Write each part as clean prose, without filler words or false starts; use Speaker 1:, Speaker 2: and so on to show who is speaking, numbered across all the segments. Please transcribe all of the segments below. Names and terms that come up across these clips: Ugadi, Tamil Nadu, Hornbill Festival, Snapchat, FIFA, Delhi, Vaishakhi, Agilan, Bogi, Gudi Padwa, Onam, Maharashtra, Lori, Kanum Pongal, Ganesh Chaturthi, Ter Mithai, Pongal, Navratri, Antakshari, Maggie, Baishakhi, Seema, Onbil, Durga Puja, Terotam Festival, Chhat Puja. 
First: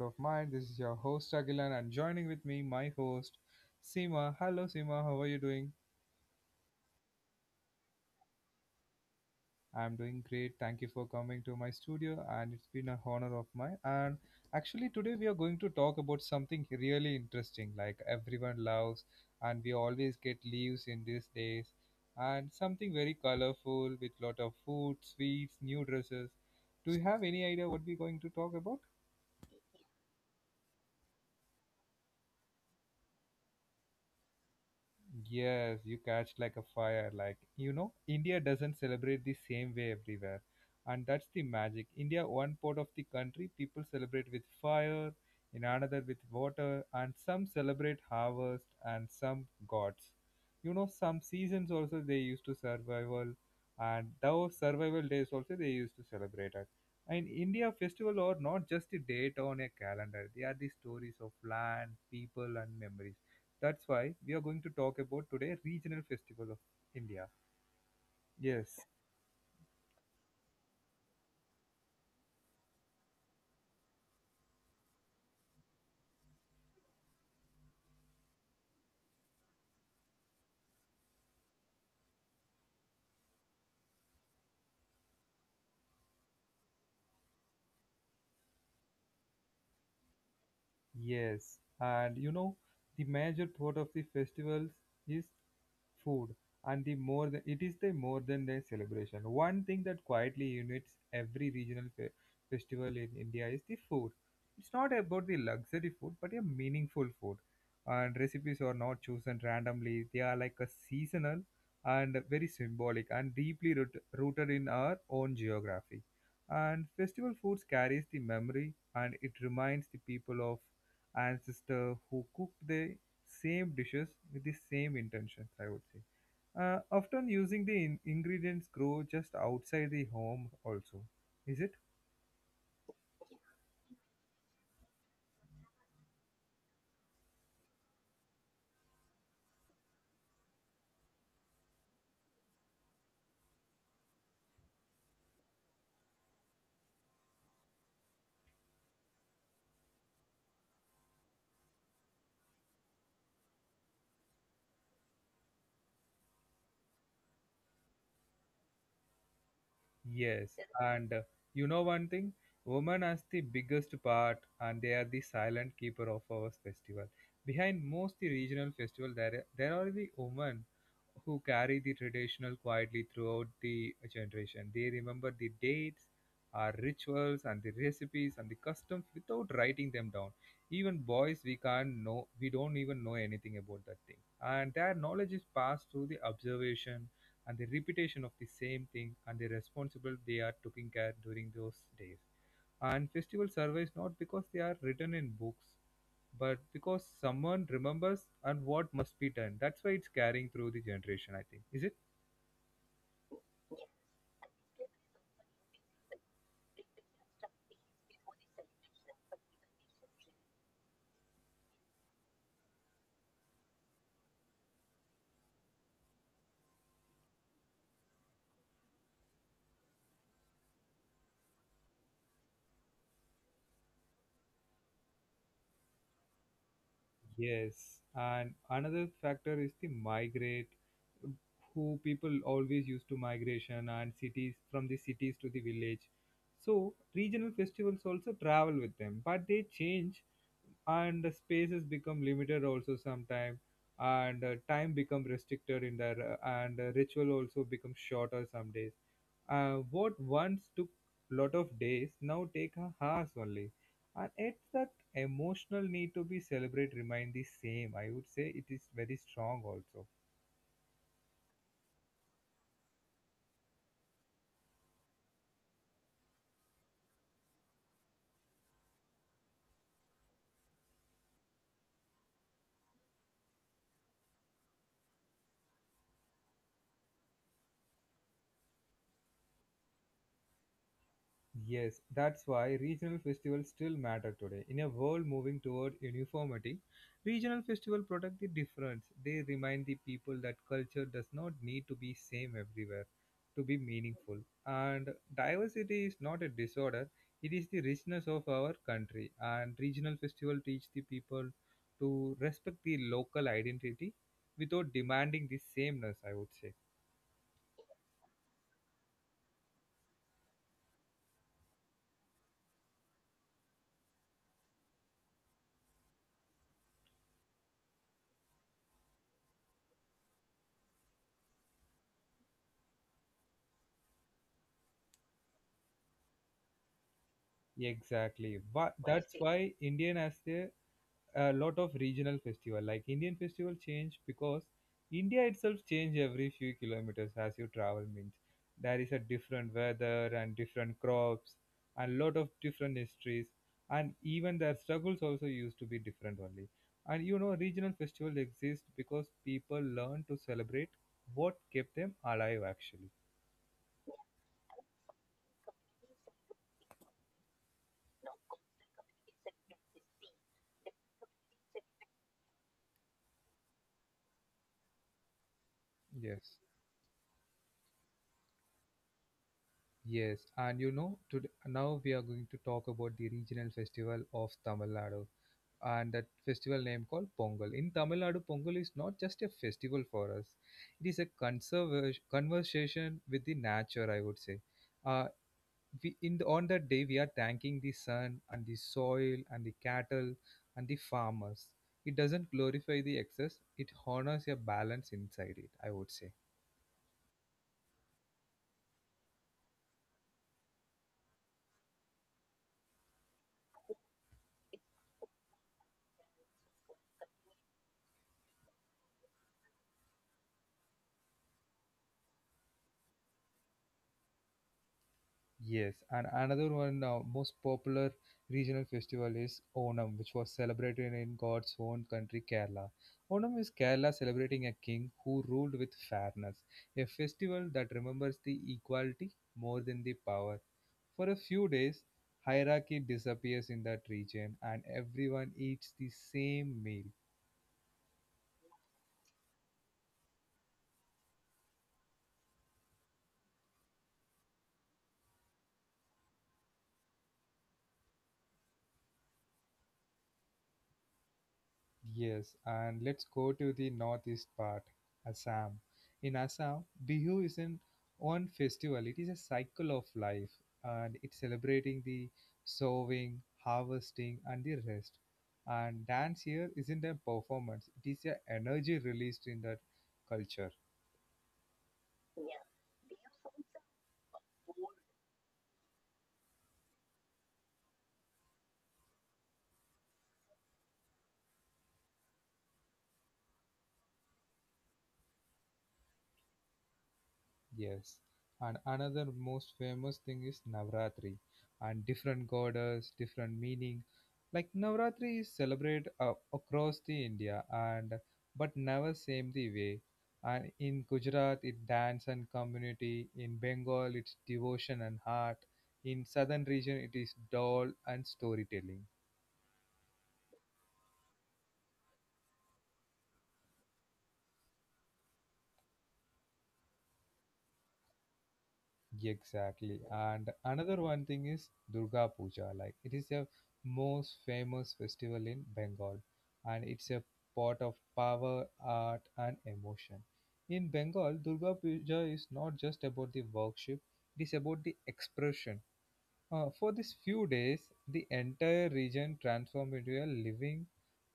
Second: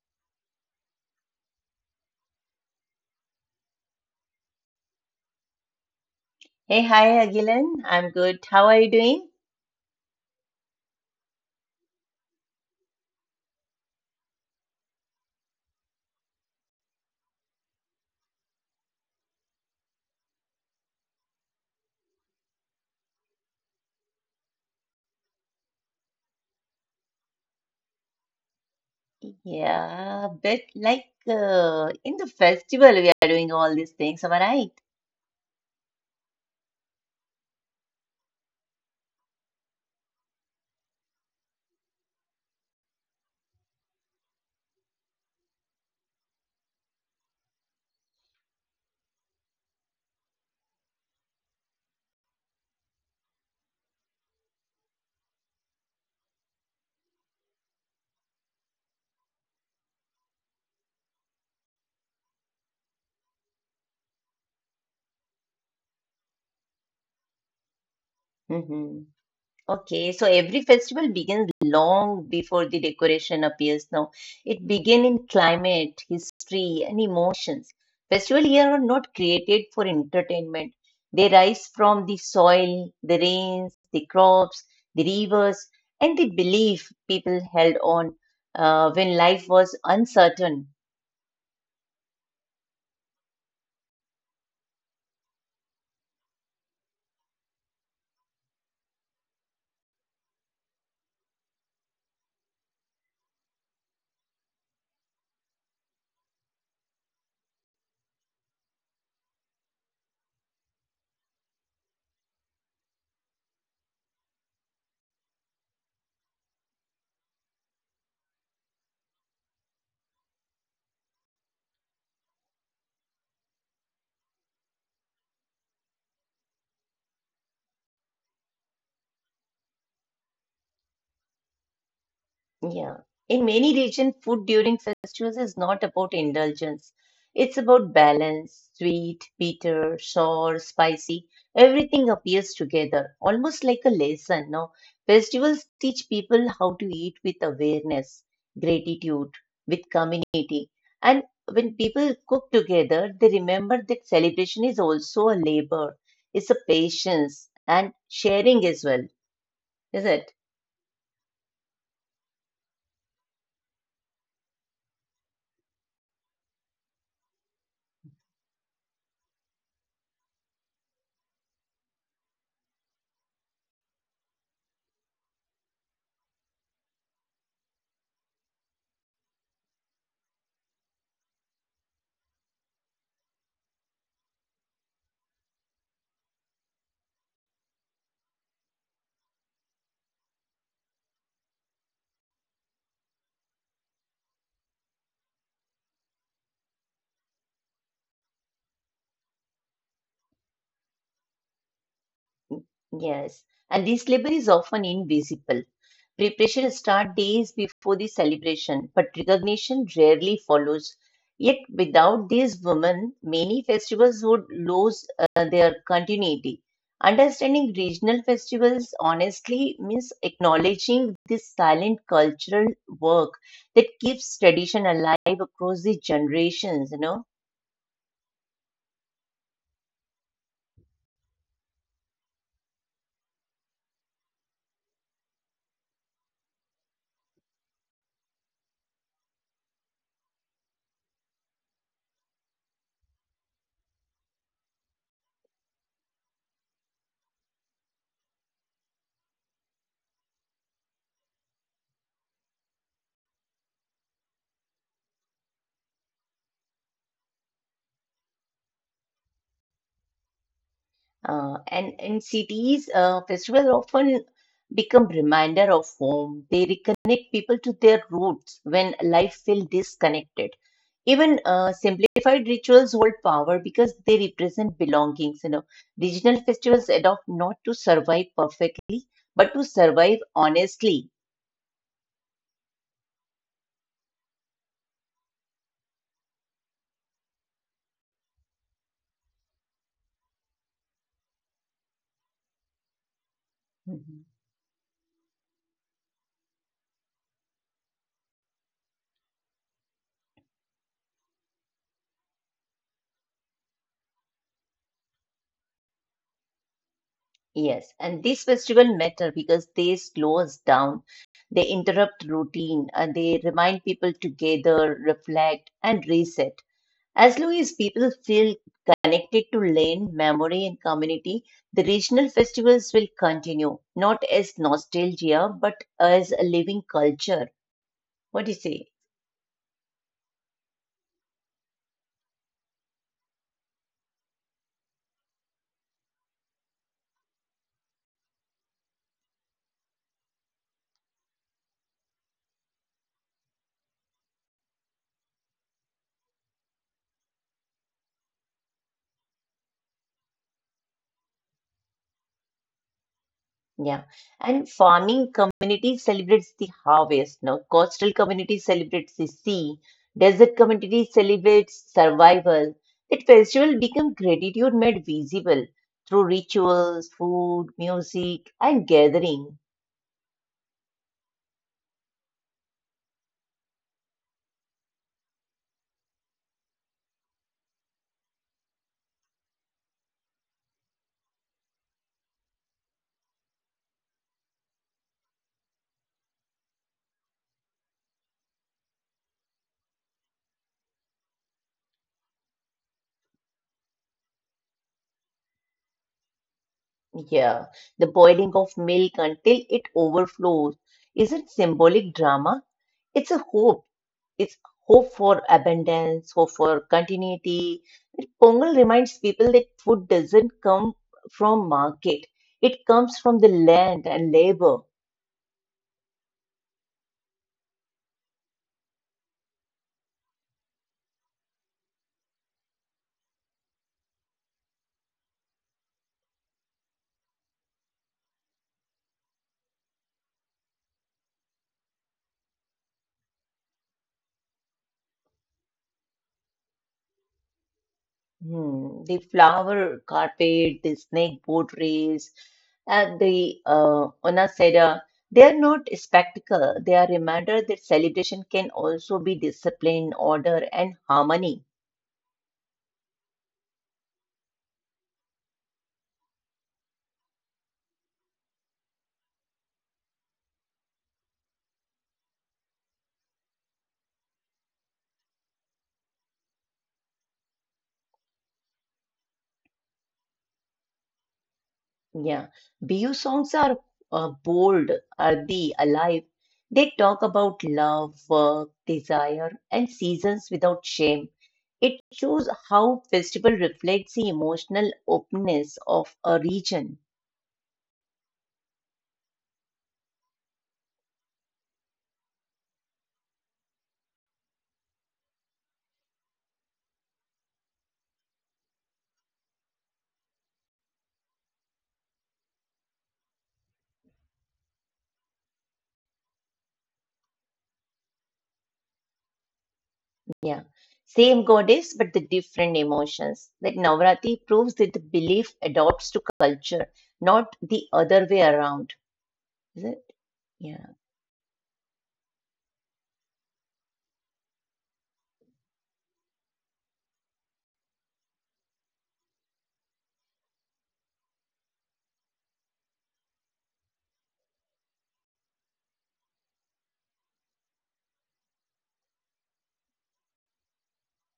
Speaker 1: of mine. This is your host Agilan and joining with me my host Seema. Hello Seema, how are you doing?
Speaker 2: Hey, hi, Agilan. I'm good. How are you doing?
Speaker 1: I'm doing great. Thank you for coming to my studio and it's been a honor of mine. And actually today we are going to talk about something really interesting like everyone loves and we always get leaves in these days and something very colorful with lot of food, sweets, new dresses. Do you have any idea what we're going to talk about?
Speaker 2: Yeah, but in the festival, we are doing all these things, am I right?
Speaker 1: Yes, you catch like a fire. India doesn't celebrate the same way everywhere. And that's the magic. India, one part of the country, people celebrate with fire, in another with water, and some celebrate harvest and some gods. You know, some seasons also they used to survival, and those survival days also they used to celebrate it. And India festival are not just a date on a calendar. They are the stories of land, people, and memories. That's why we are going to talk about today regional festival of India. Yes,
Speaker 2: Mm-hmm. Okay, so every festival begins long before the decoration appears now. It begins in climate, history, and emotions. Festival here are not created for entertainment. They rise from the soil, the rains, the crops, the rivers, and the belief people held on when life was uncertain.
Speaker 1: yes. And you know, the major part of the festivals is food and the more than, it is the more than the celebration one thing that quietly unites every regional festival in India is the food. It's not about the luxury food but a meaningful food, and recipes are not chosen randomly. They are like a seasonal and very symbolic and deeply rooted in our own geography, and festival foods carries the memory and it reminds the people of ancestor who cooked the same dishes with the same intentions, I would say. Often using the ingredients grow just outside the home also, is it?
Speaker 2: Yeah. In many regions, food during festivals is not about indulgence. It's about balance, sweet, bitter, sour, spicy. Everything appears together, almost like a lesson. No, festivals teach people how to eat with awareness, gratitude, with community. And when people cook together, they remember that celebration is also a labor. It's a patience and sharing as well, is it?
Speaker 1: Yes, and you know one thing, women as the biggest part, and they are the silent keeper of our festival. Behind most the regional festival, there are the women who carry the traditional quietly throughout the generation. They remember the dates, our rituals, and the recipes and the customs without writing them down. Even boys, we can't know, we don't even know anything about that thing, and their knowledge is passed through the observation and the repetition of the same thing and the responsible they are taking care during those days. And festival survives not because they are written in books, but because someone remembers and what must be done. That's why it's carrying through the generation, I think. Is it?
Speaker 2: Yes, and this labor is often invisible. Preparation starts days before the celebration, but recognition rarely follows. Yet, without these women, many festivals would lose their continuity. Understanding regional festivals honestly means acknowledging this silent cultural work that keeps tradition alive across the generations, you know.
Speaker 1: Yes, and another factor is the migrate, who people always used to migration and cities from the cities to the village. So regional festivals also travel with them, but they change, and the spaces become limited also sometime, and time become restricted in there, and ritual also become shorter some days. What once took lot of days now take a hours only, and it's that emotional need to be celebrate remain the same. I would say it is very strong also.
Speaker 2: And in cities, festivals often become reminder of home. They reconnect people to their roots when life feels disconnected. Even simplified rituals hold power because they represent belongings. You know, regional festivals adopt not to survive perfectly, but to survive honestly.
Speaker 1: Yes, that's why regional festivals still matter today. In a world moving toward uniformity, regional festivals protect the difference. They remind the people that culture does not need to be same everywhere to be
Speaker 2: Mhm.
Speaker 1: meaningful. And diversity is not a disorder, it is the richness of our country. And regional festival teach the people to respect the local identity without demanding the sameness, I would say.
Speaker 2: Yes, and these festivals matter because they slow us down. They interrupt routine and they remind people to gather, reflect, and reset. As long as people feel connected to land, memory, and community, the regional festivals will continue, not as nostalgia, but as a living culture. What do you
Speaker 1: Exactly.
Speaker 2: say?
Speaker 1: That's why Indian has a lot of regional festival. Like Indian festival change because India itself change every few kilometers as you travel, means there is a different weather and different crops and lot of different histories, and even their struggles also used to be different only. And you know, regional festival exist because people learn to celebrate what kept them alive actually.
Speaker 2: Yeah. And farming community celebrates the harvest. Now, coastal community celebrates the sea. Desert community celebrates survival. That festival becomes gratitude made visible through
Speaker 1: Yes,
Speaker 2: rituals, food, music, and gathering.
Speaker 1: yes, and you know today now we are going to talk about the regional festival of Tamil Nadu, and that festival name called Pongal. In Tamil Nadu, Pongal is not just a festival for us; it is a conversation with the nature, I would say. uh, we in the, on that day we are thanking the sun and the soil and the cattle and the farmers. It doesn't glorify the excess; it honors a balance inside it, I would say.
Speaker 2: Yeah, the boiling of milk until it overflows isn't symbolic drama. It's a hope. It's hope for abundance, hope for continuity. Pongal reminds people that food doesn't come from market. It comes from the land and labor.
Speaker 1: Yes, and another one most popular regional festival is Onam, which was celebrated in God's own country, Kerala. Onam is Kerala celebrating a king who ruled with fairness, a festival that remembers the equality more than the power. For a few days, hierarchy disappears in that region and everyone eats the same meal.
Speaker 2: Hmm, the flower carpet, the snake boat race, and the onasera, they are not spectacle. They are reminder that celebration can also be discipline, order, and harmony.
Speaker 1: Yes, and let's go to the northeast part, Assam. In Assam, Bihu isn't one festival, it is a cycle of life and it's celebrating the sowing, harvesting, and the rest. And dance here isn't a performance, it is a energy released in that culture.
Speaker 2: Yeah. Bihu songs are bold, earthy, alive. They talk about love, work, desire, and seasons without shame. It shows how festival reflects the emotional openness of a region.
Speaker 1: Yes. And another most famous thing is Navratri and different goddess, different meaning. Like Navratri is celebrated across the India and but never same the way. And in Gujarat it dance and community, in Bengal it's devotion and heart, in southern region it is doll and storytelling.
Speaker 2: Yeah. Same goddess, but the different emotions. That Navratri proves that the belief adopts to culture, not the other way around. Is
Speaker 1: Exactly.
Speaker 2: it?
Speaker 1: And
Speaker 2: Yeah.
Speaker 1: another one thing is Durga Puja. Like it is the most famous festival in Bengal and it's a pot of power, art and emotion. In Bengal, Durga Puja is not just about the worship, it is about the expression. For these few days, the entire region transformed into a living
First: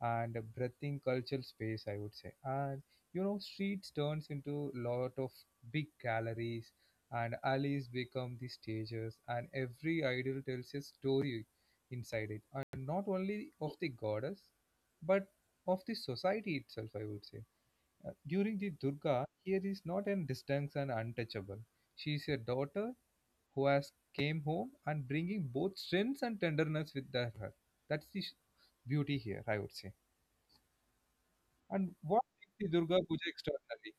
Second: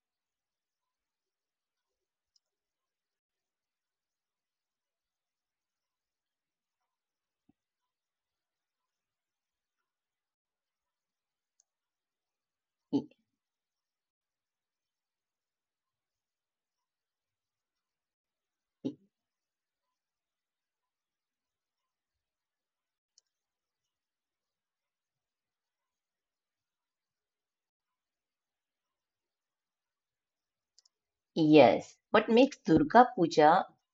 Speaker 1: and a breathing cultural space, I would say. And you know, streets turns into lot of big galleries, and alleys become the stages, and every idol tells a story inside it, and
Speaker 2: Y-
Speaker 1: not only of the goddess, but of the society itself, I would say. During the
Speaker 2: y-
Speaker 1: Durga, here is not an distinct and untouchable. She is a daughter who has came home and bringing both strength and tenderness with her. That's the sh- Beauty here, I would say. And
Speaker 2: Yes.
Speaker 1: what
Speaker 2: What
Speaker 1: makes
Speaker 2: makes
Speaker 1: the Durga
Speaker 2: Durga
Speaker 1: Puja
Speaker 2: Puja?
Speaker 1: extraordinary?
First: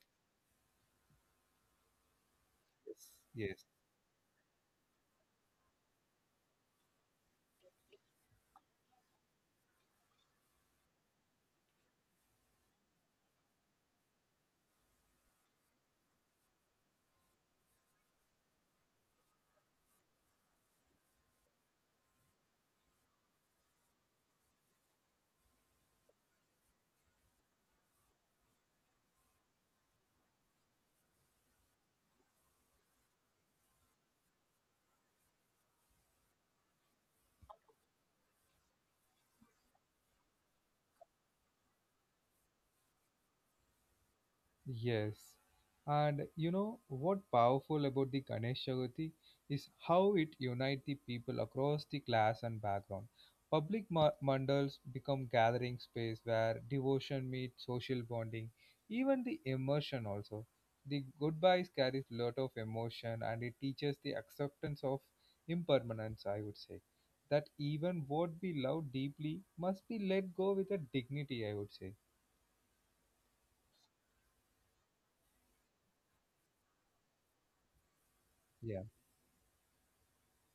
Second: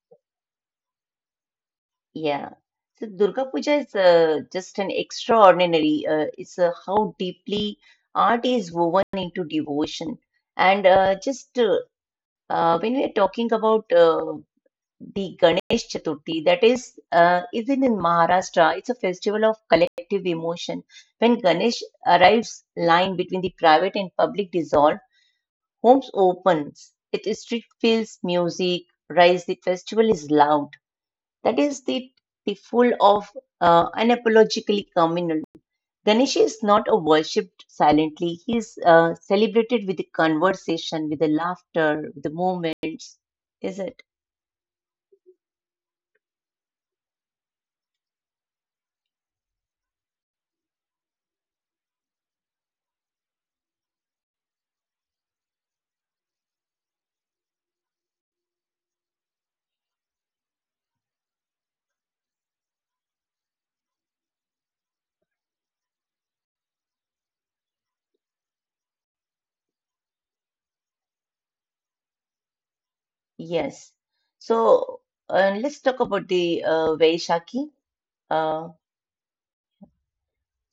Speaker 2: Yeah. So
Speaker 1: Yes.
Speaker 2: Durga
Speaker 1: Yes.
Speaker 2: Puja is just an extraordinary. It's how deeply art is woven into devotion. And just when we are talking about the Ganesh Chaturthi that is even in Maharashtra. It's a festival of collective emotion. When Ganesh arrives, line between the private and public dissolve. Homes opens. It is street fills music. Rise. The festival is loud. That is the full of unapologetically communal. Ganesh is not a worshipped silently. He is celebrated with the conversation, with the laughter, with the moments. Is it?
Speaker 1: Yes. And you know what powerful about the Ganesh Chaturthi is how it unites the people across the class and background. Public mandals become gathering space where devotion meets social bonding, even the immersion also. The goodbyes carries lot of emotion and it teaches the acceptance of impermanence, I would say. That even what we love deeply must be let go with a dignity, I would say.
Speaker 2: Yes. So let's talk about the Vaishakhi. Uh,
Speaker 1: Yeah.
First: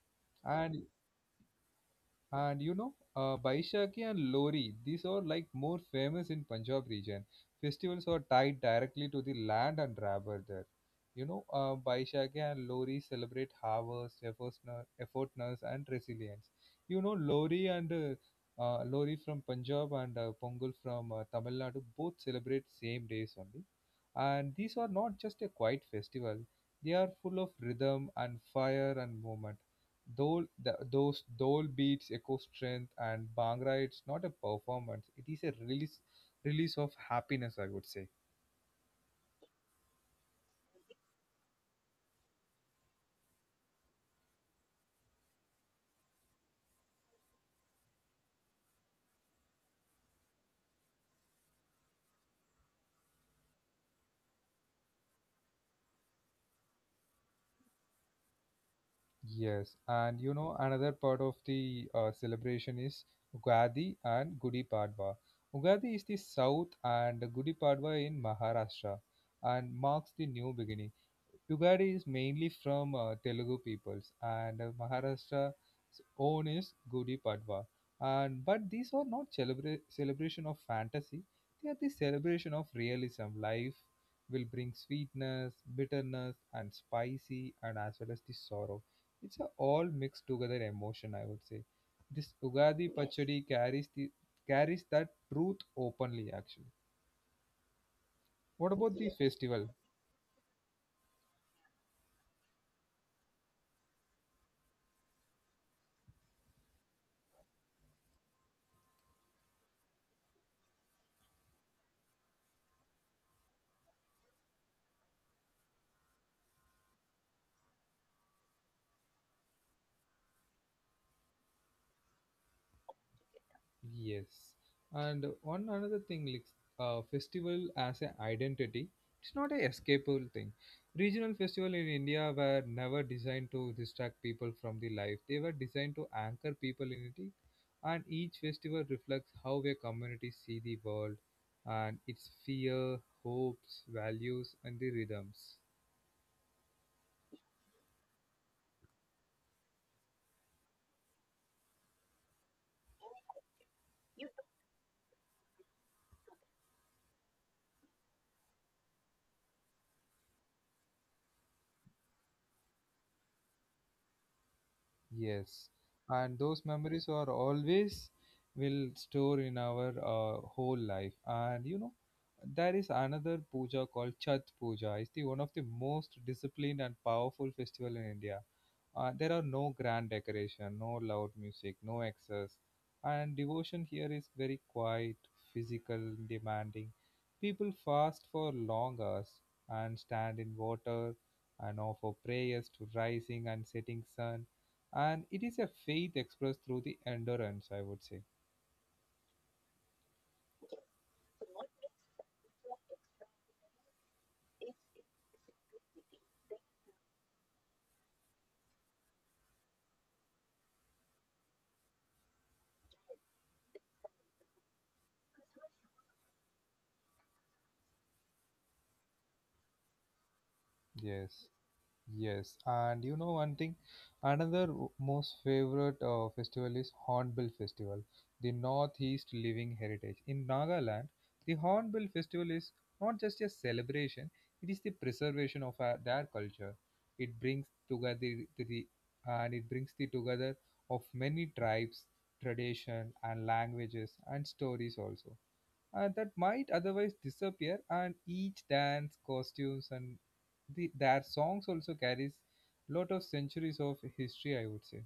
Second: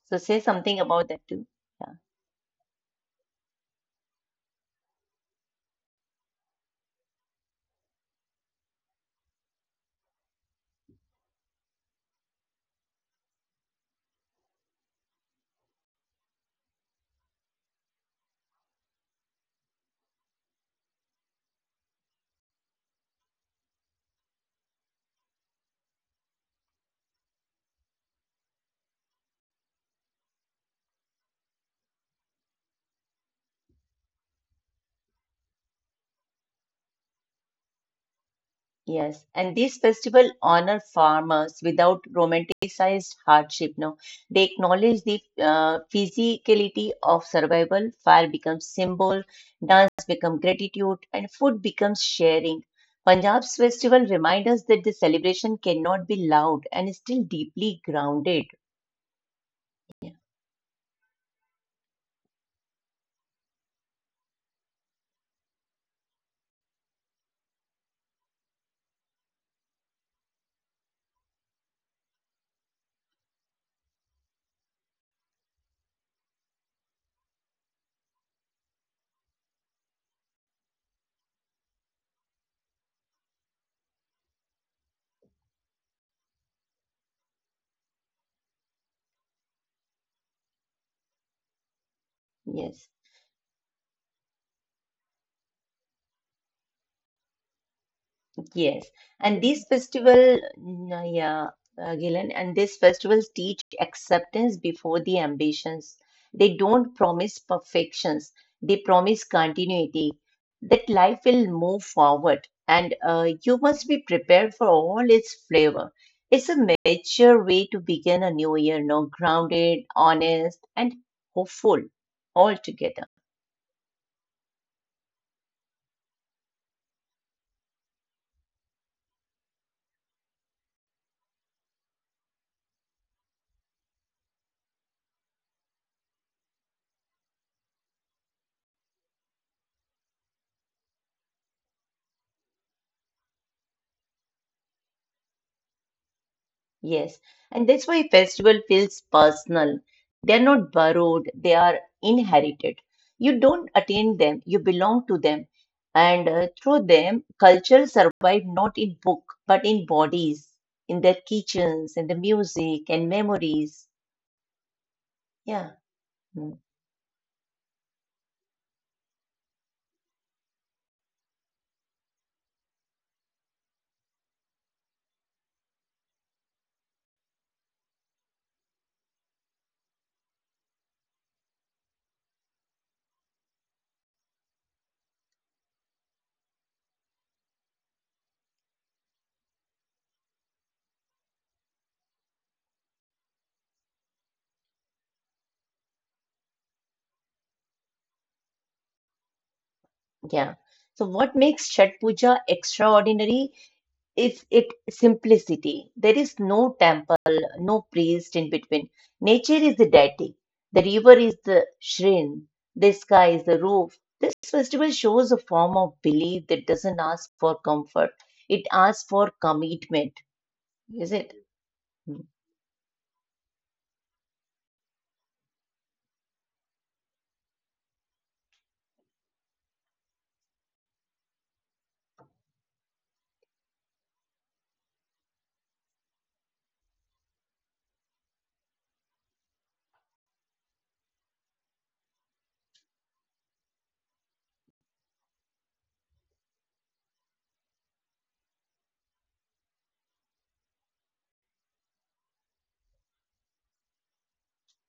Speaker 2: so say something
Speaker 1: And
Speaker 2: about that too. Yeah.
Speaker 1: And you know, Baishakhi and Lori, these are like more famous in Punjab region. Festivals are tied directly to the land and rabble there. You know, Baishakhi and Lori celebrate harvest, effortness, effortness and resilience. You know, Lori and Lori from Punjab and Pongal from Tamil Nadu both celebrate same days only. And these are not just a quiet festival; they are full of rhythm and fire and movement. Dole, the, those Dole beats Echo Strength and Bhangra. It's not a performance; it is a release, release of happiness, I would say.
Speaker 2: Yes, and these festivals honor farmers without romanticized hardship. No, they acknowledge the physicality of survival. Fire becomes symbol, dance becomes gratitude, and food becomes sharing. Punjab's festival remind us that the celebration cannot be loud and is still deeply grounded.
Speaker 1: Yes, and
Speaker 2: Yeah,
Speaker 1: you know another part of the celebration is Ugadi and Gudi Padwa. Ugadi is the south and Gudi Padwa in Maharashtra and marks the new beginning. Ugadi is mainly from Telugu peoples and Maharashtra's own is Gudi Padwa. And but these are not celebration of fantasy; they are the celebration of realism. Life will bring sweetness, bitterness, and spicy, and as well as the sorrow. It's a all mixed together emotion, I would say. This Ugadi
Speaker 2: yes.
Speaker 1: Pachadi carries the carries that truth openly actually. What about
Speaker 2: Yes,
Speaker 1: the
Speaker 2: and
Speaker 1: festival?
Speaker 2: this festival, Gilan, and these festivals teach acceptance before the ambitions. They don't promise perfections, they promise continuity, that life will move forward, and you must be prepared for all its flavor. It's a mature way to begin a new year, no, grounded, honest, and hopeful altogether.
Speaker 1: Yes, and one another thing, like festival as an identity, it's not a escapable thing. Regional festival in India were never designed to distract people from the life. They were designed to anchor people in it, and each festival reflects how a community see the world and its fear, hopes, values, and the rhythms.
Speaker 2: Yes, and that's why festival feels personal. They are not borrowed, they are inherited. You don't attain them, you belong to them. And through them, culture survived not in book, but in bodies, in their kitchens, in the music and memories.
Speaker 1: Yes,
Speaker 2: Yeah,
Speaker 1: and those
Speaker 2: mm,
Speaker 1: memories are always will store in our whole life. And you know, there is another puja called Chhat Puja. It's the one of the most disciplined and powerful festival in India. There are no grand decoration, no loud music, no excess, and devotion here is very quiet, physical, demanding. People fast for long hours and stand in water and offer prayers to rising and setting sun, and it is a faith expressed through the endurance, I would say.
Speaker 2: yeah. So what makes Chhat Puja extraordinary is it simplicity. There is no temple, no priest in between. Nature is the deity. The river is the shrine. The sky is the roof. This festival shows a form of belief that doesn't ask for comfort. It asks for commitment. Is it?
Speaker 1: Yes. Yes, and you know one thing, another most favorite festival is Hornbill Festival, the Northeast Living Heritage. In Nagaland, the Hornbill Festival is not just a celebration, it is the preservation of their culture. It brings together and it brings the together of many tribes, tradition and languages and stories also that might otherwise disappear, and each dance costumes and their songs also carries lot of centuries of history, I would say.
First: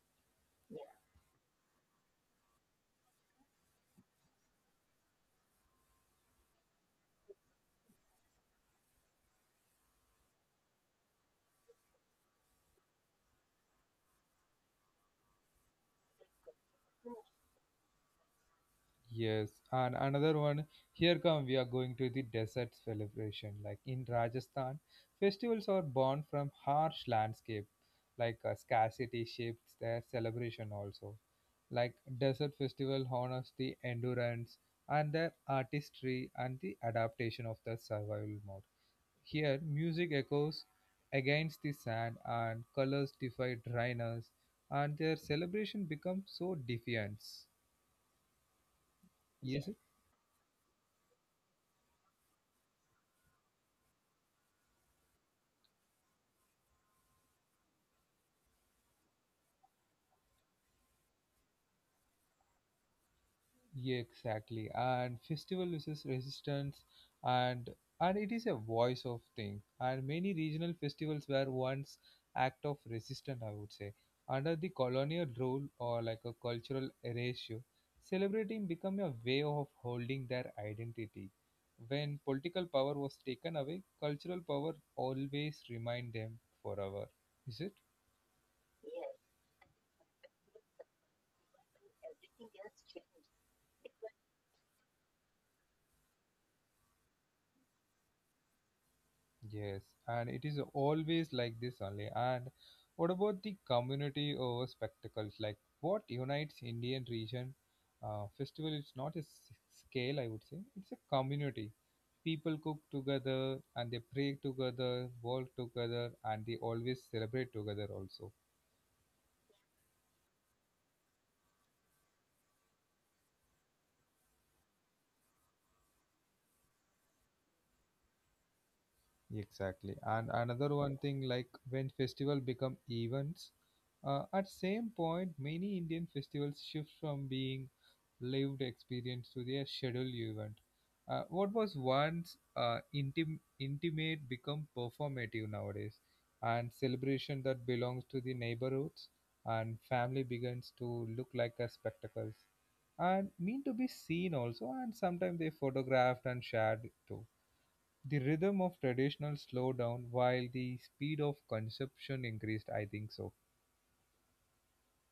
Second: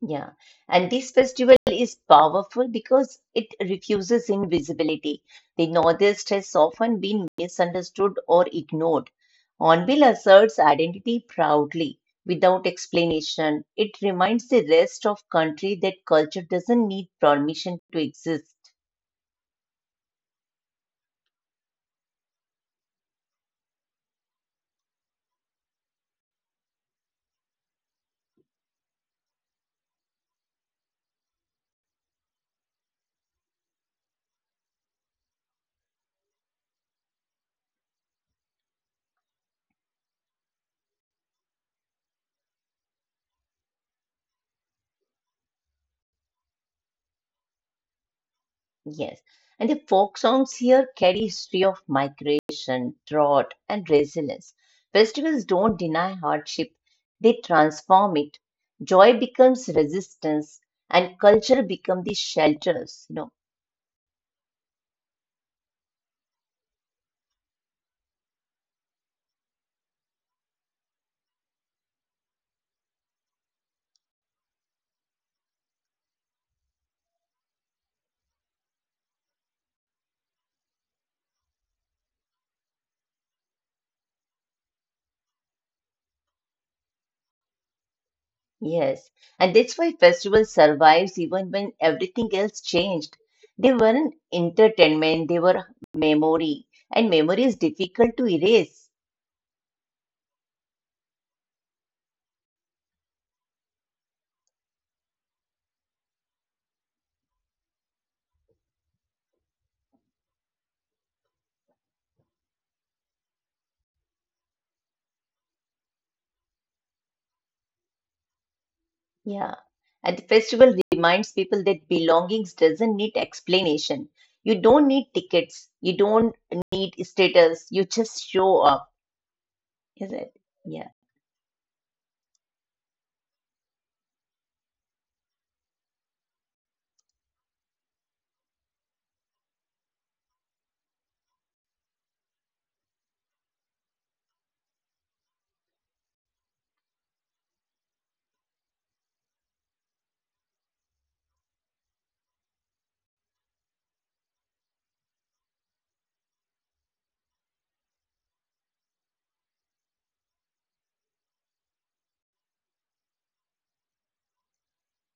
Speaker 2: Yeah, and this festival is powerful because it refuses invisibility. The Northeast has often been misunderstood or ignored. Onbil asserts identity proudly without explanation. It reminds the rest of country that culture doesn't need permission to exist.
Speaker 1: Yes, and another one, here come we are going to the desert celebration like in Rajasthan. Festivals are born from harsh landscape, like scarcity shapes their celebration also. Like desert festival honors the endurance and the artistry and the adaptation of the survival mode. Here, music echoes against the sand and colors defy dryness, and their celebration becomes so defiant.
Speaker 2: Yes. And
Speaker 1: Yes.
Speaker 2: the folk songs here carry history of migration, drought, and resilience. Festivals don't deny hardship, they transform it. Joy becomes resistance and culture becomes the shelters, you know.
Speaker 1: Yeah, exactly. And festival uses resistance, and and it is a voice of thing. And many regional festivals were once act of resistance, I would say. Under the colonial rule or like a cultural erasure, celebrating became a way of holding their identity. When political power was taken away, cultural power always remind them forever. Is it?
Speaker 2: Yes. And that's why festival survives even when everything else changed. They were an entertainment, they were memory, and memory is difficult to erase.
Speaker 1: Yes, and it is always like this only. And what about the community over spectacles? Like what unites Indian region festival? It's not a s- Scale, I would say. It's a community. People cook together and they pray together, work together, and they always celebrate together also.
Speaker 2: Yeah. And the festival reminds people that belongings doesn't need explanation. You don't need tickets. You don't need status. You just show up,
Speaker 1: Exactly.
Speaker 2: is it?
Speaker 1: And another
Speaker 2: Yeah.
Speaker 1: one thing, like when festival become events, at same point, many Indian festivals shift from being lived experience to their scheduled event. What was once intimate become performative nowadays, and celebration that belongs to the neighborhoods and family begins to look like a spectacles and mean to be seen also, and sometimes they photographed and shared too. The rhythm of traditional slowed down while the speed of consumption increased, I think so.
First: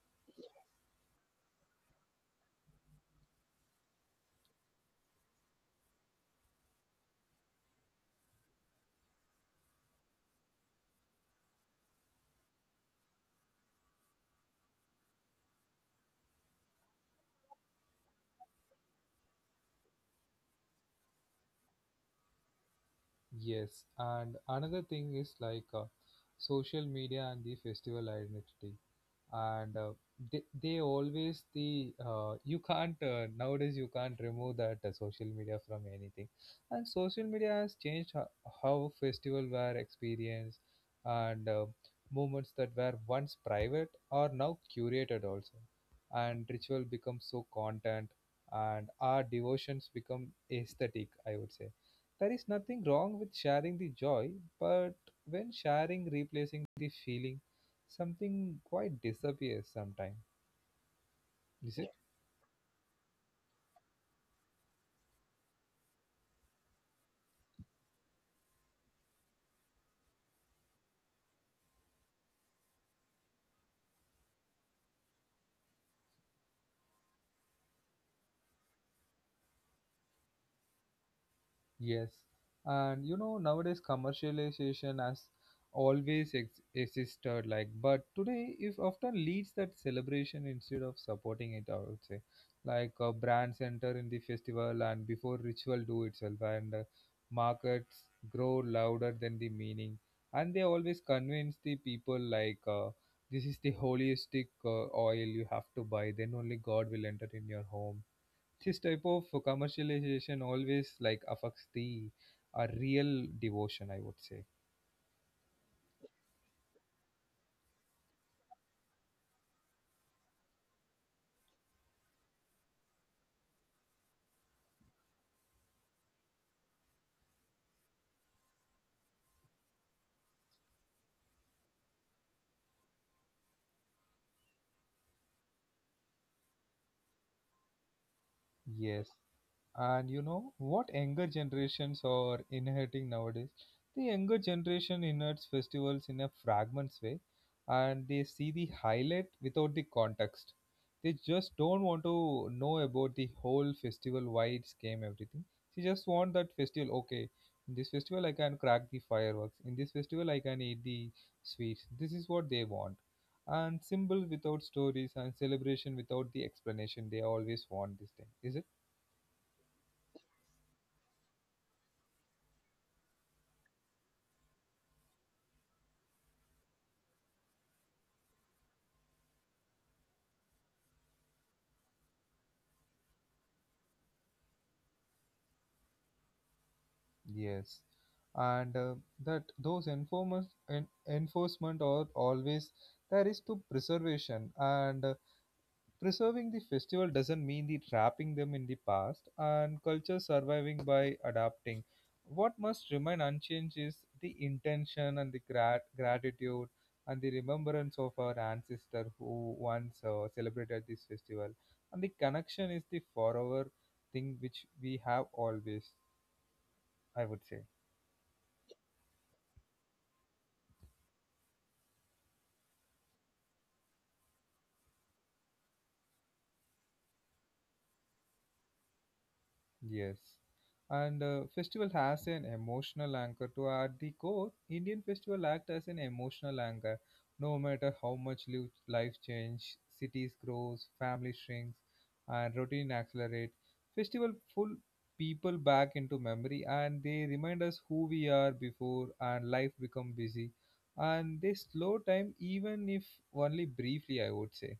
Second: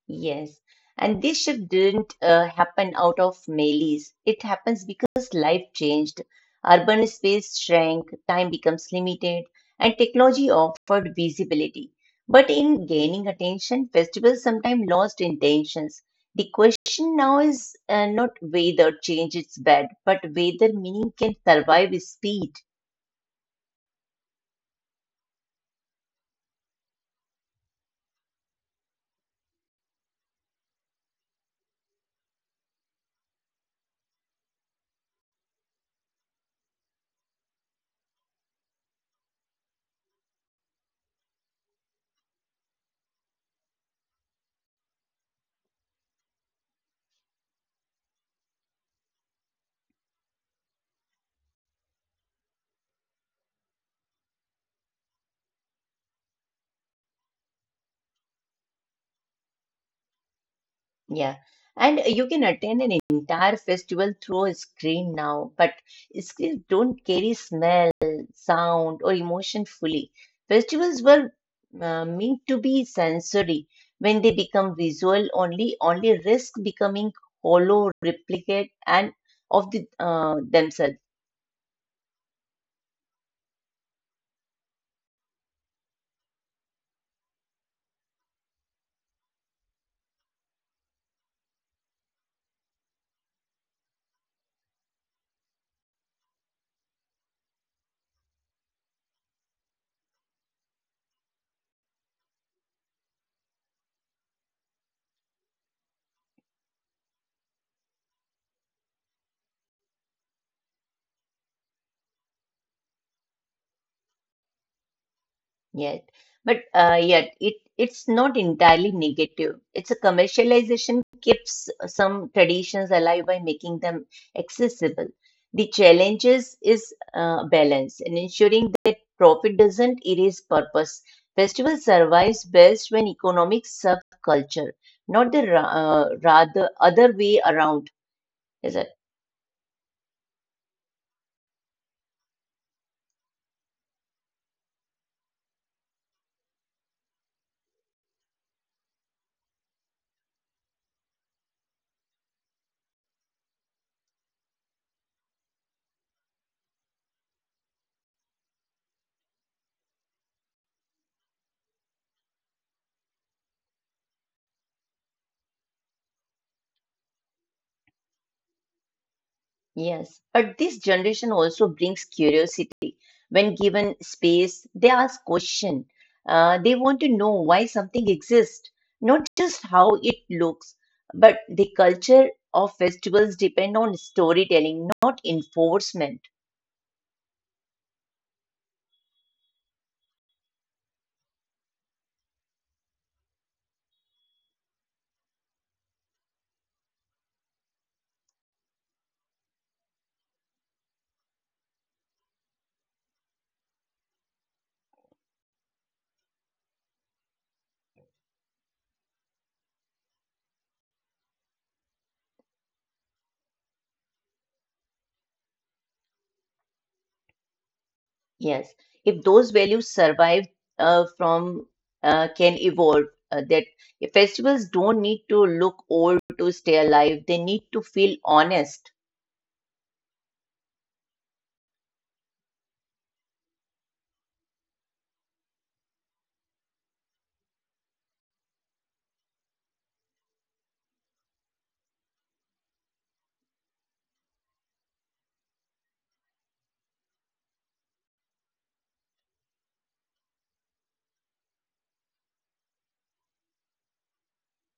Speaker 2: Yes, and this shift didn't happen out of malice. It happens because life changed. Urban space shrank, time becomes limited, and technology offered visibility. But in gaining attention, festivals sometimes lost intentions. The question now is not whether change is bad, but whether meaning can survive speed.
Speaker 1: Yes, and another thing is like social media and the festival identity, and they always the you can't nowadays you can't remove that social media from anything. And social media has changed how festival were experienced, and moments that were once private are now curated also, and ritual becomes so content, and our devotions become aesthetic, I would say. There is nothing wrong with sharing the joy, but when sharing replacing the feeling, something quite disappears sometime.
Speaker 2: Yeah,
Speaker 1: Is it?
Speaker 2: and you can attend an entire festival through a screen now, but screens don't carry smell, sound, or emotion fully. Festivals were meant to be sensory. When they become visual, only risk becoming hollow replicate and of the themselves.
Speaker 1: Yes, and you know nowadays commercialization has always existed, like, but today it often leads that celebration instead of supporting it, I would say. Like brands enter in the festival and before ritual do itself, and markets grow louder than the meaning, and they always convince the people like this is the holistic oil you have to buy, then only god will enter in your home. This type of commercialization always like affects the real devotion, I would say.
Speaker 2: Yet, but yet it's not entirely negative. It's a commercialization keeps some traditions alive by making them accessible. The challenges is balance and ensuring that profit doesn't erase purpose. Festival survives best when economics serve culture, not rather other way around. Is it?
Speaker 1: Yes. And you know what younger generations are inheriting nowadays? The younger generation inherits festivals in a fragments way, and they see the highlight without the context. They just don't want to know about the whole festival, why it's came, everything. They just want that festival, okay. In this festival I can crack the fireworks. In this festival I can eat the sweets. This is what they want. And symbol without stories and celebration without the explanation. They always want this thing. Is it?
Speaker 2: Yes. But this generation also brings curiosity when given space, they ask questions. They want to know why something exists, not just how it looks. But the culture of festivals depend on storytelling, not enforcement.
Speaker 1: Yes, and that those informers enforcement are always there is to preservation, and preserving the festival doesn't mean the trapping them in the past, and culture surviving by adapting. What must remain unchanged is the intention and the gratitude and the remembrance of our ancestor who once celebrated this festival, and the connection is the forever thing which we have always, I would say.
Speaker 2: Yes, if those values survive from can evolve, that festivals don't need to look old to stay alive. They need to feel honest.
Speaker 1: Yes. And festival has an emotional anchor to at the core. Indian festival act as an emotional anchor. No matter how much life change, cities grows, family shrinks, and routine accelerate, festival pull people back into memory, and they remind us who we are before and life become busy. And they slow time, even if only briefly, I would say.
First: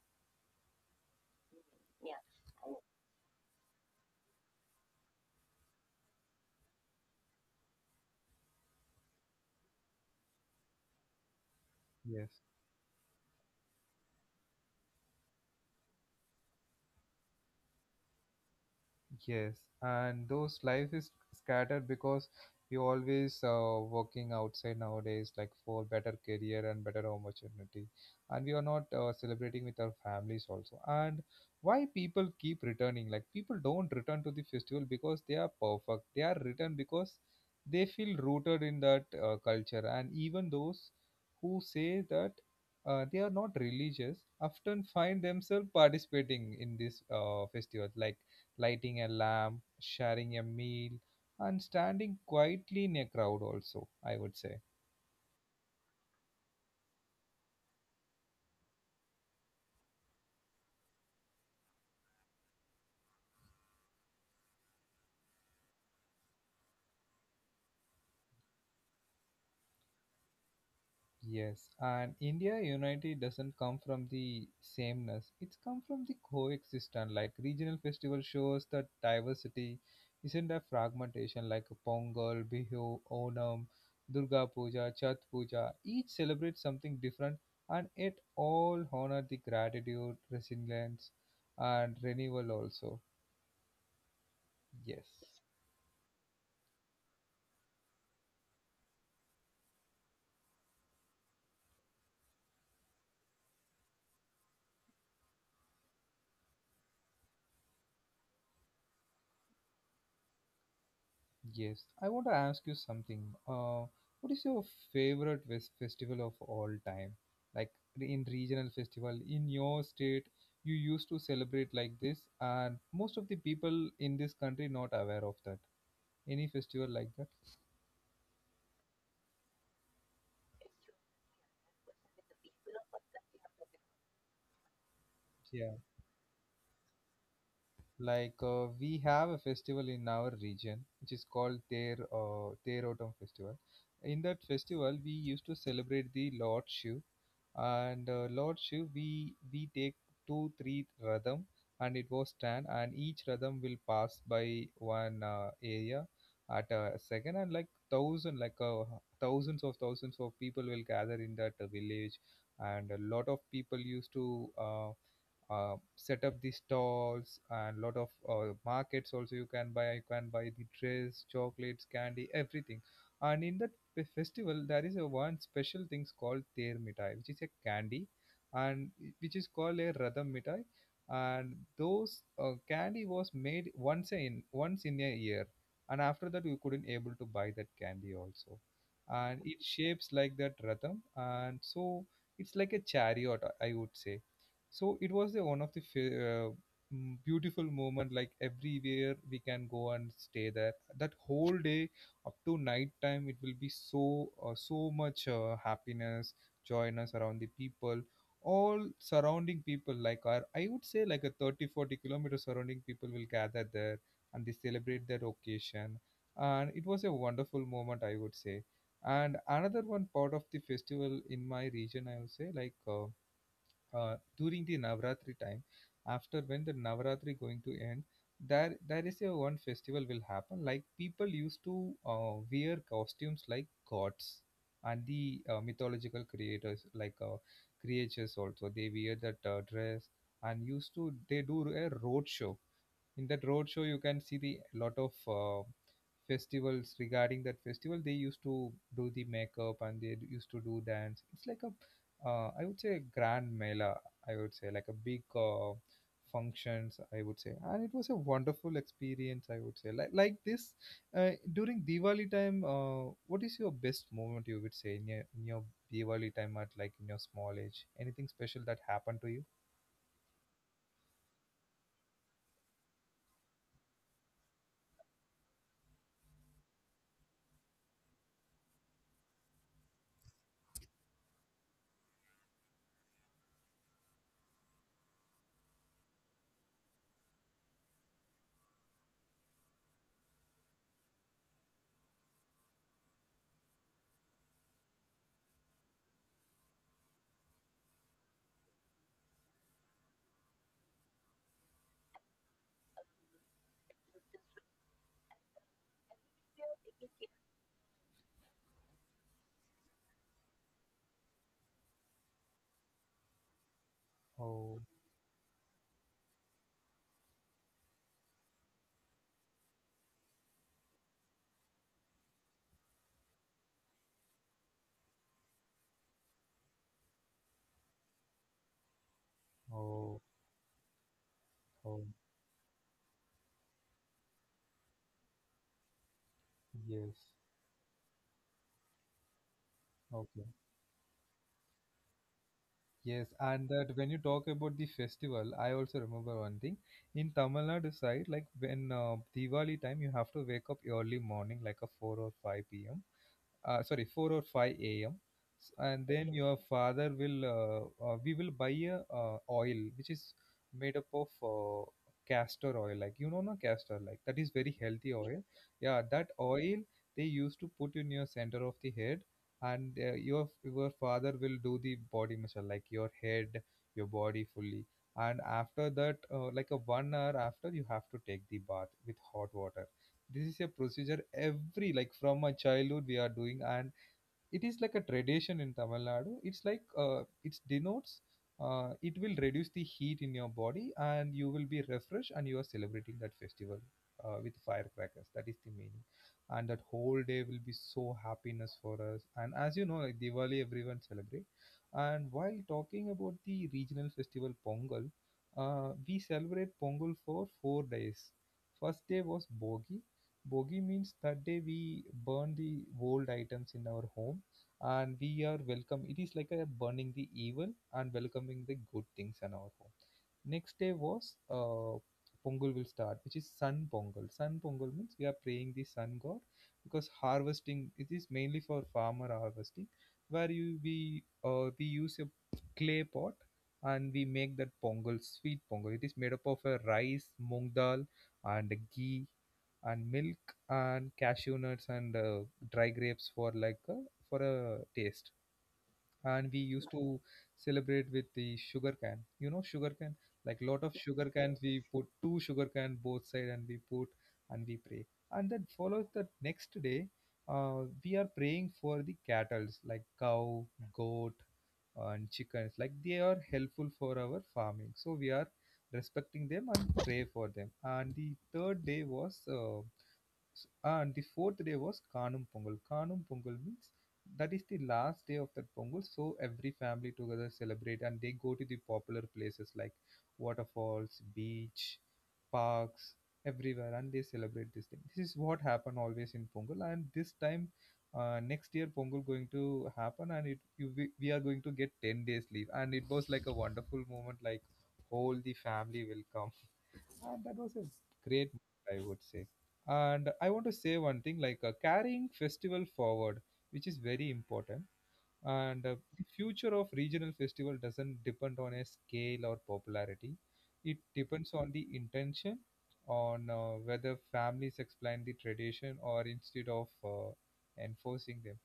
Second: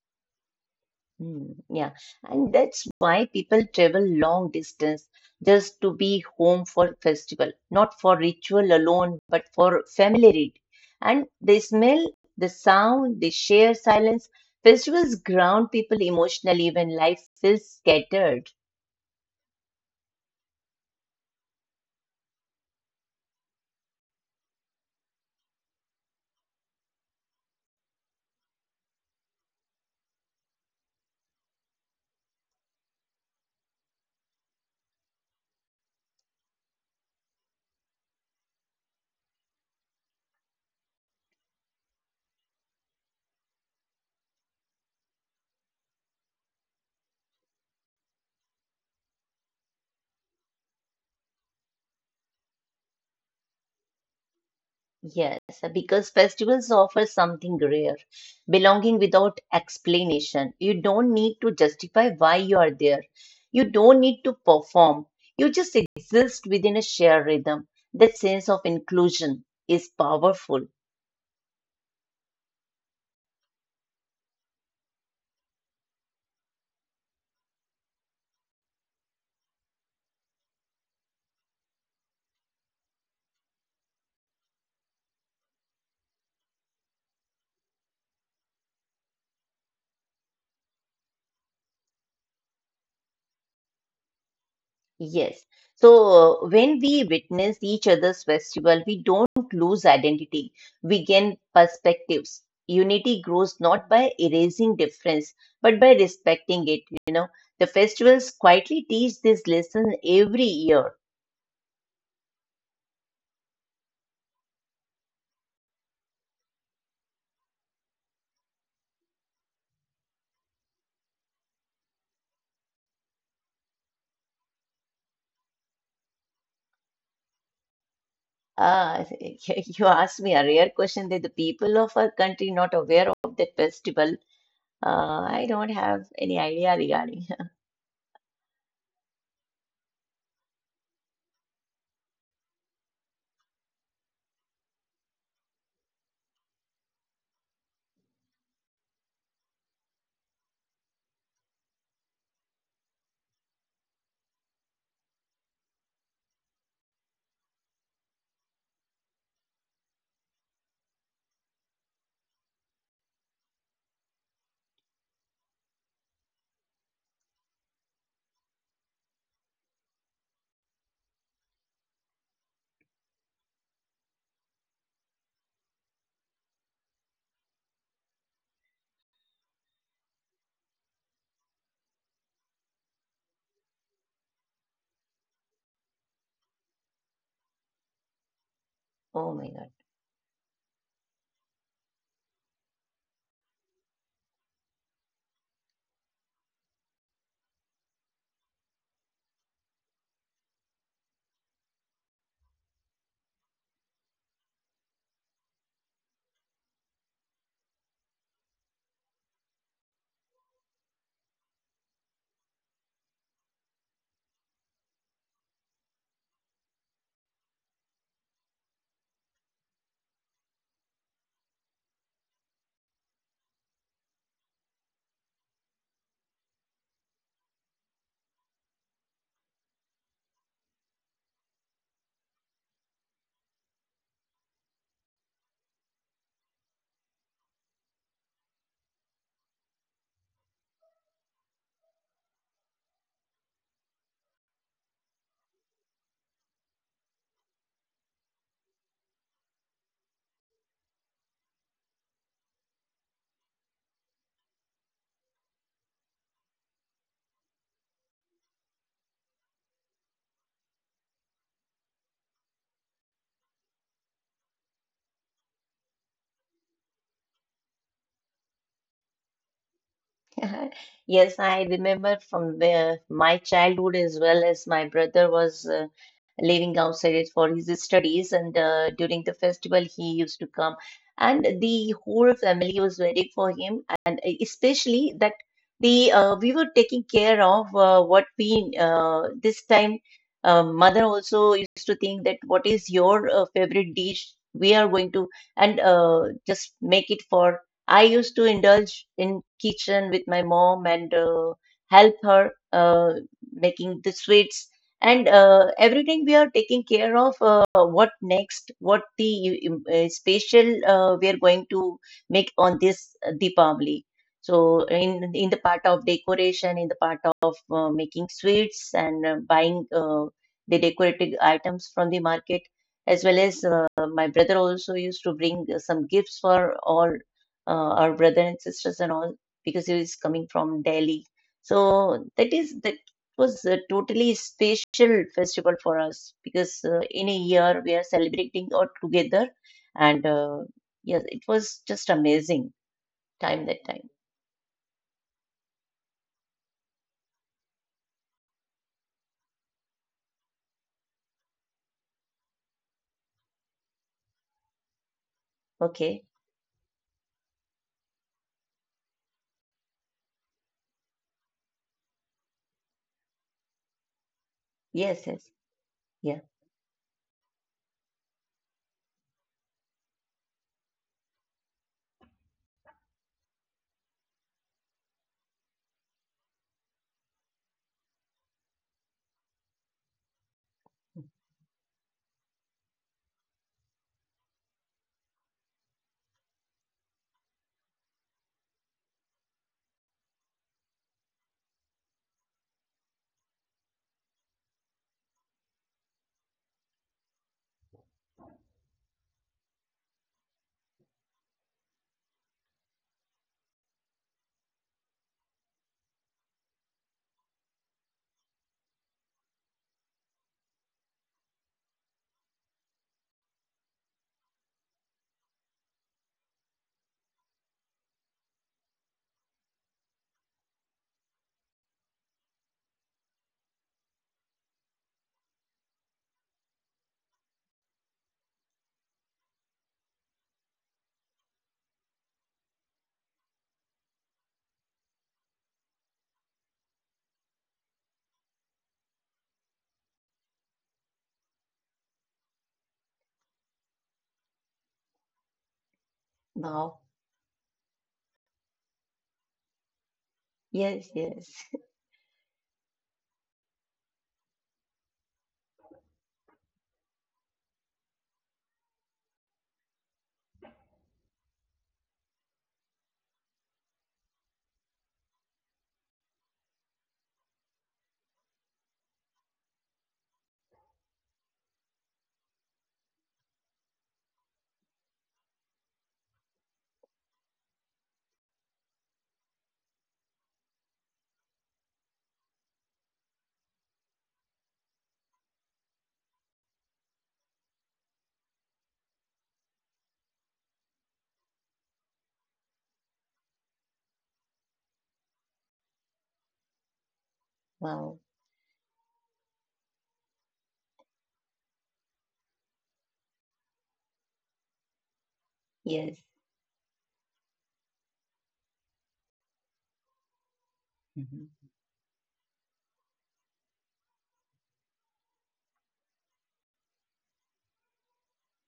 Speaker 2: Hmm. Yeah, and that's why people travel long distance just to be home for festival, not for ritual alone, but for familiarity. And the smell,
Speaker 1: Yes.
Speaker 2: the sound, the share silence. Festivals ground people emotionally when life feels scattered.
Speaker 1: Yes, and those life is scattered because we always working outside nowadays, like for better career and better opportunity, and we are not celebrating with our families also. And why people keep returning? Like, people don't return to the festival because they are perfect. They are returned because they feel rooted in that culture. And even those who say that they are not religious often find themselves participating in this festival, like lighting a lamp, sharing a meal, and standing quietly in a crowd, also, I would say.
Speaker 2: Yes, because festivals offer something rare, belonging without explanation. You don't need to justify why you are there. You don't need to perform. You just exist within a shared rhythm. That sense of inclusion is powerful.
Speaker 1: Yes, and India unity doesn't come from the sameness. It's come from the coexistence. Like regional festival shows that diversity isn't a fragmentation, like a Pongal, Bihu, Onam, Durga Puja, Chhat Puja. Each celebrates something different, and it all honor the gratitude, resilience and renewal also. Yes.
Speaker 2: Yes. So when we witness each other's festival, we don't lose identity. We gain perspectives. Unity grows not by erasing difference, but by respecting it. You know, the festivals quietly teach this lesson every year.
Speaker 1: Yes, I want to ask you something. What is your favorite festival of all time? Like, in regional festival in your state, you used to celebrate like this, and most of the people in this country not aware of that. Any festival like that?
Speaker 2: Ah, you asked me a rare question that the people of our country not aware of that festival. I don't
Speaker 1: Yeah.
Speaker 2: have any idea regarding.
Speaker 1: Like we have a festival in our region which is called Ter Terotam Festival. In that festival, we used to celebrate the Lord Shiv, and Lord Shiv, we take two, three radham, and it was ten, and each radham will pass by one area at a second, and like thousand, like thousands of people will gather in that village, and a lot of people used to. Set up the stalls and lot of markets also. You can buy the dress, chocolates, candy, everything. And in that festival, there is a one special things called Ter Mithai, which is a candy, and which is called a Radham Mithai. And those candy was made once in a year, and after that we couldn't able to buy that candy also.
Speaker 2: Oh
Speaker 1: And
Speaker 2: my
Speaker 1: it
Speaker 2: God.
Speaker 1: shapes like that Radham, and so it's like a chariot, I would say. So it was the one of the beautiful moment. Like everywhere we can go and stay there. That whole day up to night time it will be so so much happiness, joyness around the people, all surrounding people. Like our, I would say, like a 30, forty 40-kilometer surrounding people will gather there, and they celebrate that occasion, and it was a wonderful moment, I would say. And another one part of the festival in my region, I would say, like during the Navratri time, after when the Navratri going to end, there is a one festival will happen. Like people used to wear costumes like gods and the mythological creators like creatures also. They wear that dress and used to they do a road show. In that road show, you can see the lot of festivals regarding that festival. They used to do the makeup and used to do dance. It's like a I would say a grand mela, I would say, like a big functions, I would say. And it was a wonderful experience, I would say. Like this, during Diwali time, what is your best moment, you would say, in in your Diwali time, at like in your small age, anything special that happened to you?
Speaker 2: Yes, I remember from the, my childhood as well as my brother was living outside it for his studies, and during the festival he used to come, and the whole family was waiting for him, and especially that the we were taking care of what we this time mother also used to think that what is your favorite dish we are going to and just make it for. I used to indulge in kitchen with my mom and help her making the sweets and everything we are taking care of what next what the special we are going to make on this Deepavali.
Speaker 1: Oh.
Speaker 2: So in the part of decoration in the part of making sweets and buying the decorative items from the market as well as my brother also used to bring some gifts for all our brother and sisters and all because he
Speaker 1: Oh.
Speaker 2: was coming from Delhi.
Speaker 1: Oh.
Speaker 2: So that is that was a totally special festival for us because
Speaker 1: Yes.
Speaker 2: in a year we are celebrating all together, and
Speaker 1: Okay.
Speaker 2: yes, it was just amazing
Speaker 1: Yes, and
Speaker 2: time that
Speaker 1: that, when
Speaker 2: time.
Speaker 1: you talk about the festival, I also remember one thing. In Tamil Nadu side, like when Diwali time, you have to wake up early morning, like a 4 or 5 p.m sorry, 4 or 5 a.m, and
Speaker 2: Okay,
Speaker 1: then your father will we will buy a oil which is made up of uh, castor oil. Like, you know, no castor, like that is very healthy
Speaker 2: yes,
Speaker 1: oil.
Speaker 2: yes,
Speaker 1: Yeah, that
Speaker 2: yeah.
Speaker 1: oil, they used to put in your center of the head, and your father will do the body massage, like your head, your body fully. And after that like a 1 hour after, you have to take the bath with hot water. This is a procedure every, like, from my childhood we are doing, and it is like a tradition in Tamil Nadu. It's like it denotes it will reduce the heat in your body, and you will be refreshed, and you are celebrating that festival with firecrackers. That is the meaning. And that whole day will be so happiness for us. And as you know, like Diwali, everyone celebrate. And while talking about the regional festival Pongal, we celebrate Pongal for 4 days. First day was Bogi. Bogi means that day we burn the old items in our home, and we are welcome. It is like a burning the evil and welcoming the good things in our home. Next day was Pongal will start, which is sun Pongal. Sun Pongal means we are praying the sun god, because harvesting, it is mainly for farmer harvesting, where you we use a clay pot, and we make that Pongal, sweet Pongal. It is made up of a rice, moong dal and ghee and milk and cashew nuts and dry grapes for like for a taste. And we used
Speaker 2: Wow,
Speaker 1: to celebrate with the sugar can, you know, sugar can, like lot of
Speaker 2: yes,
Speaker 1: sugar
Speaker 2: yes,
Speaker 1: cans. We put two sugar can both side, and we put and we pray. And then follows the next day, we are praying for the cattles, like cow, goat and chickens, like they are helpful for our farming, so we are respecting them and pray for them. And the third day was S- and the fourth day was Kanum Pongal. Kanum Pongal means that is the last day of that Pongal. So every family together celebrate and they go to the popular places like waterfalls, beach, parks, everywhere, and they celebrate this thing. This is what happen always in Pongal, and this time. Next year Pongal going to happen, and we are going to get 10 days leave, and it was like a wonderful moment, like whole the family will come, and that was a
Speaker 2: wow,
Speaker 1: great moment, I would say. And I want to say one thing, like carrying festival forward, which is very important. And
Speaker 2: yes.
Speaker 1: the future of regional festival doesn't depend on a scale or popularity. It depends on the intention, on whether families explain the tradition or instead of enforcing them,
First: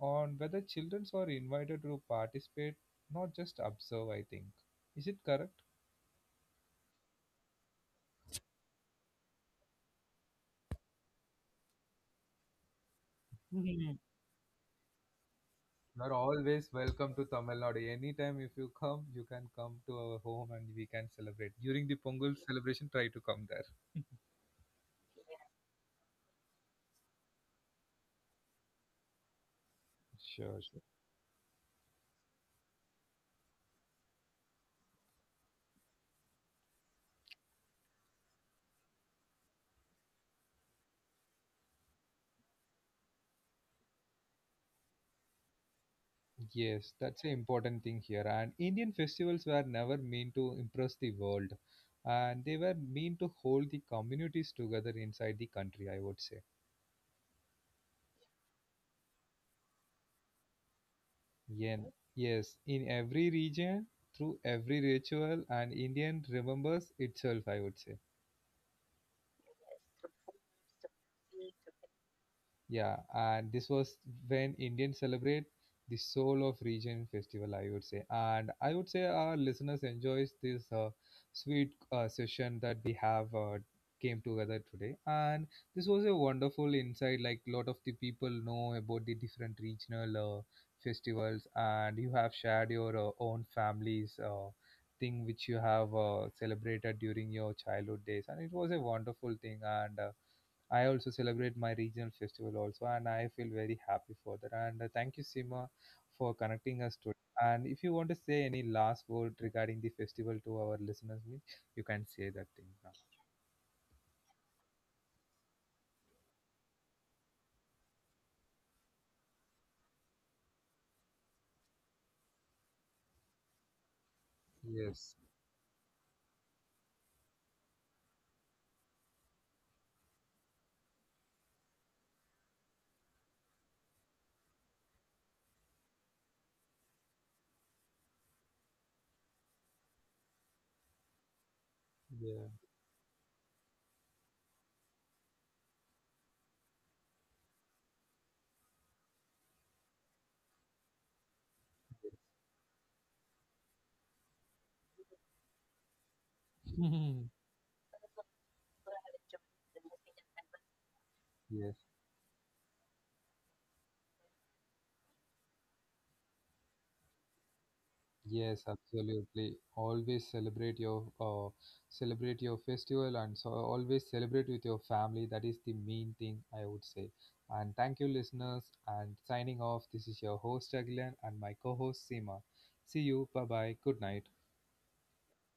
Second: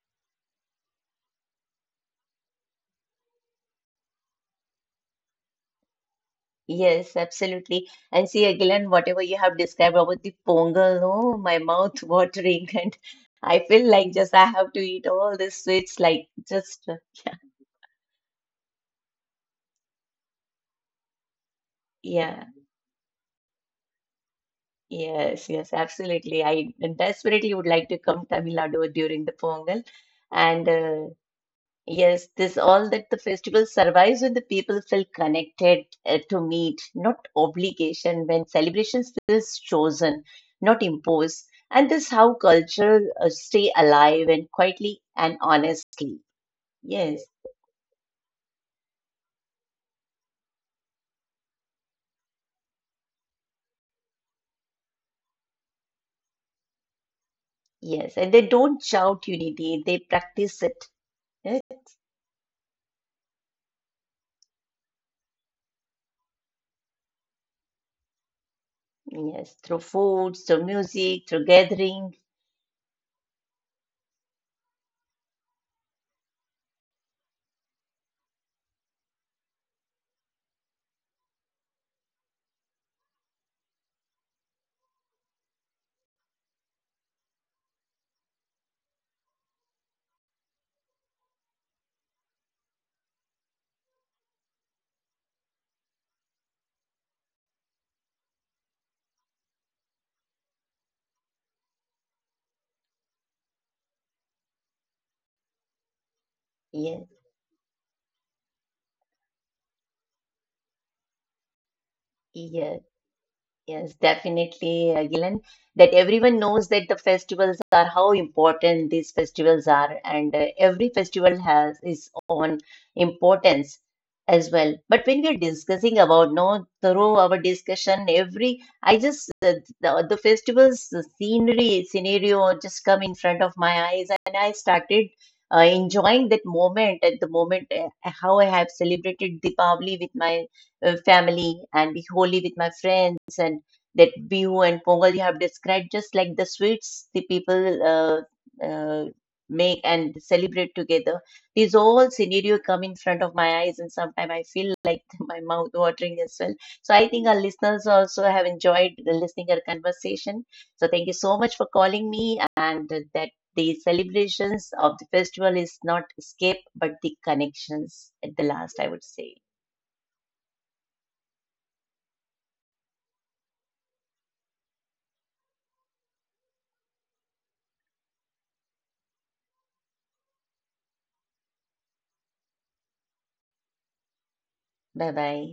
Speaker 1: on whether children are invited to participate, not just observe, I think. Is it?
Speaker 2: Yes, absolutely. And see, again, whatever you have described about the pongal, oh, my mouth watering, and I feel
Speaker 1: Correct.
Speaker 2: like just I have to eat all these sweets,
Speaker 1: You're
Speaker 2: like
Speaker 1: always
Speaker 2: just
Speaker 1: welcome to Tamil Nadu. Anytime if you come, you can come to our home and we can celebrate. During the Pongal
Speaker 2: yeah,
Speaker 1: celebration, try to come there.
Speaker 2: yes, yes, absolutely. I desperately would like to come Tamil Nadu during the pongal,
Speaker 1: Sure,
Speaker 2: and
Speaker 1: sure.
Speaker 2: uh, yes, this all that the festival survives when the people feel connected to meet, not obligation, when celebrations feels chosen, not imposed. And this how culture stay alive and quietly and honestly.
Speaker 1: Yes, that's
Speaker 2: Yes,
Speaker 1: an important thing here. And Indian festivals were never meant to impress the world, and they were meant to hold the communities together inside the country, I would say.
Speaker 2: yes. And they don't shout unity, they practice it. Yes,
Speaker 1: Yeah. Yes, in every region, through every ritual, and Indian remembers itself, I would say.
Speaker 2: yes. Through foods, through music, through gathering.
Speaker 1: Yeah, and this was when Indians celebrate the soul of region festival, I would say. And I would say our listeners enjoys this sweet session that we have came together today. And this was a wonderful insight. Like, a lot of the people know about the different regional festivals, and you have shared your own family's thing which you have celebrated during your childhood days, and it was a wonderful thing. And I also celebrate my regional festival also, and I feel very happy for that. And thank you, Sima, for connecting us
Speaker 2: Yes,
Speaker 1: today. And if you want to say any last word regarding the festival to our listeners, means you can say that thing
Speaker 2: yes.
Speaker 1: now.
Speaker 2: Yes, definitely, Gilan. That everyone knows that the festivals are how important these festivals are, and every festival has its own importance as well. But
Speaker 1: Yes.
Speaker 2: when we are discussing about, no, through our discussion, every I just the festivals the scenery scenario just come in front of my eyes, and I started enjoying that moment at the moment how I have celebrated Deepavali with my family and be holy
Speaker 1: Yeah.
Speaker 2: with my friends and that bihu and pongal you have described just like the sweets the people uh, make and celebrate together these all scenario come in front of my eyes and sometimes I feel like my mouth watering as well so I think our listeners also have enjoyed the listening our conversation so thank you so much for
Speaker 1: Yes.
Speaker 2: calling me and that the celebrations of the festival is not escape but the connections at the
Speaker 1: Yes,
Speaker 2: last I would say
Speaker 1: absolutely. Always celebrate your festival, and so always celebrate with your family. That is the main thing, I would say. And thank you, listeners. And signing off, this is your host Agilan and my co-host Seema. See you. Bye bye. Good night.
Speaker 2: bye bye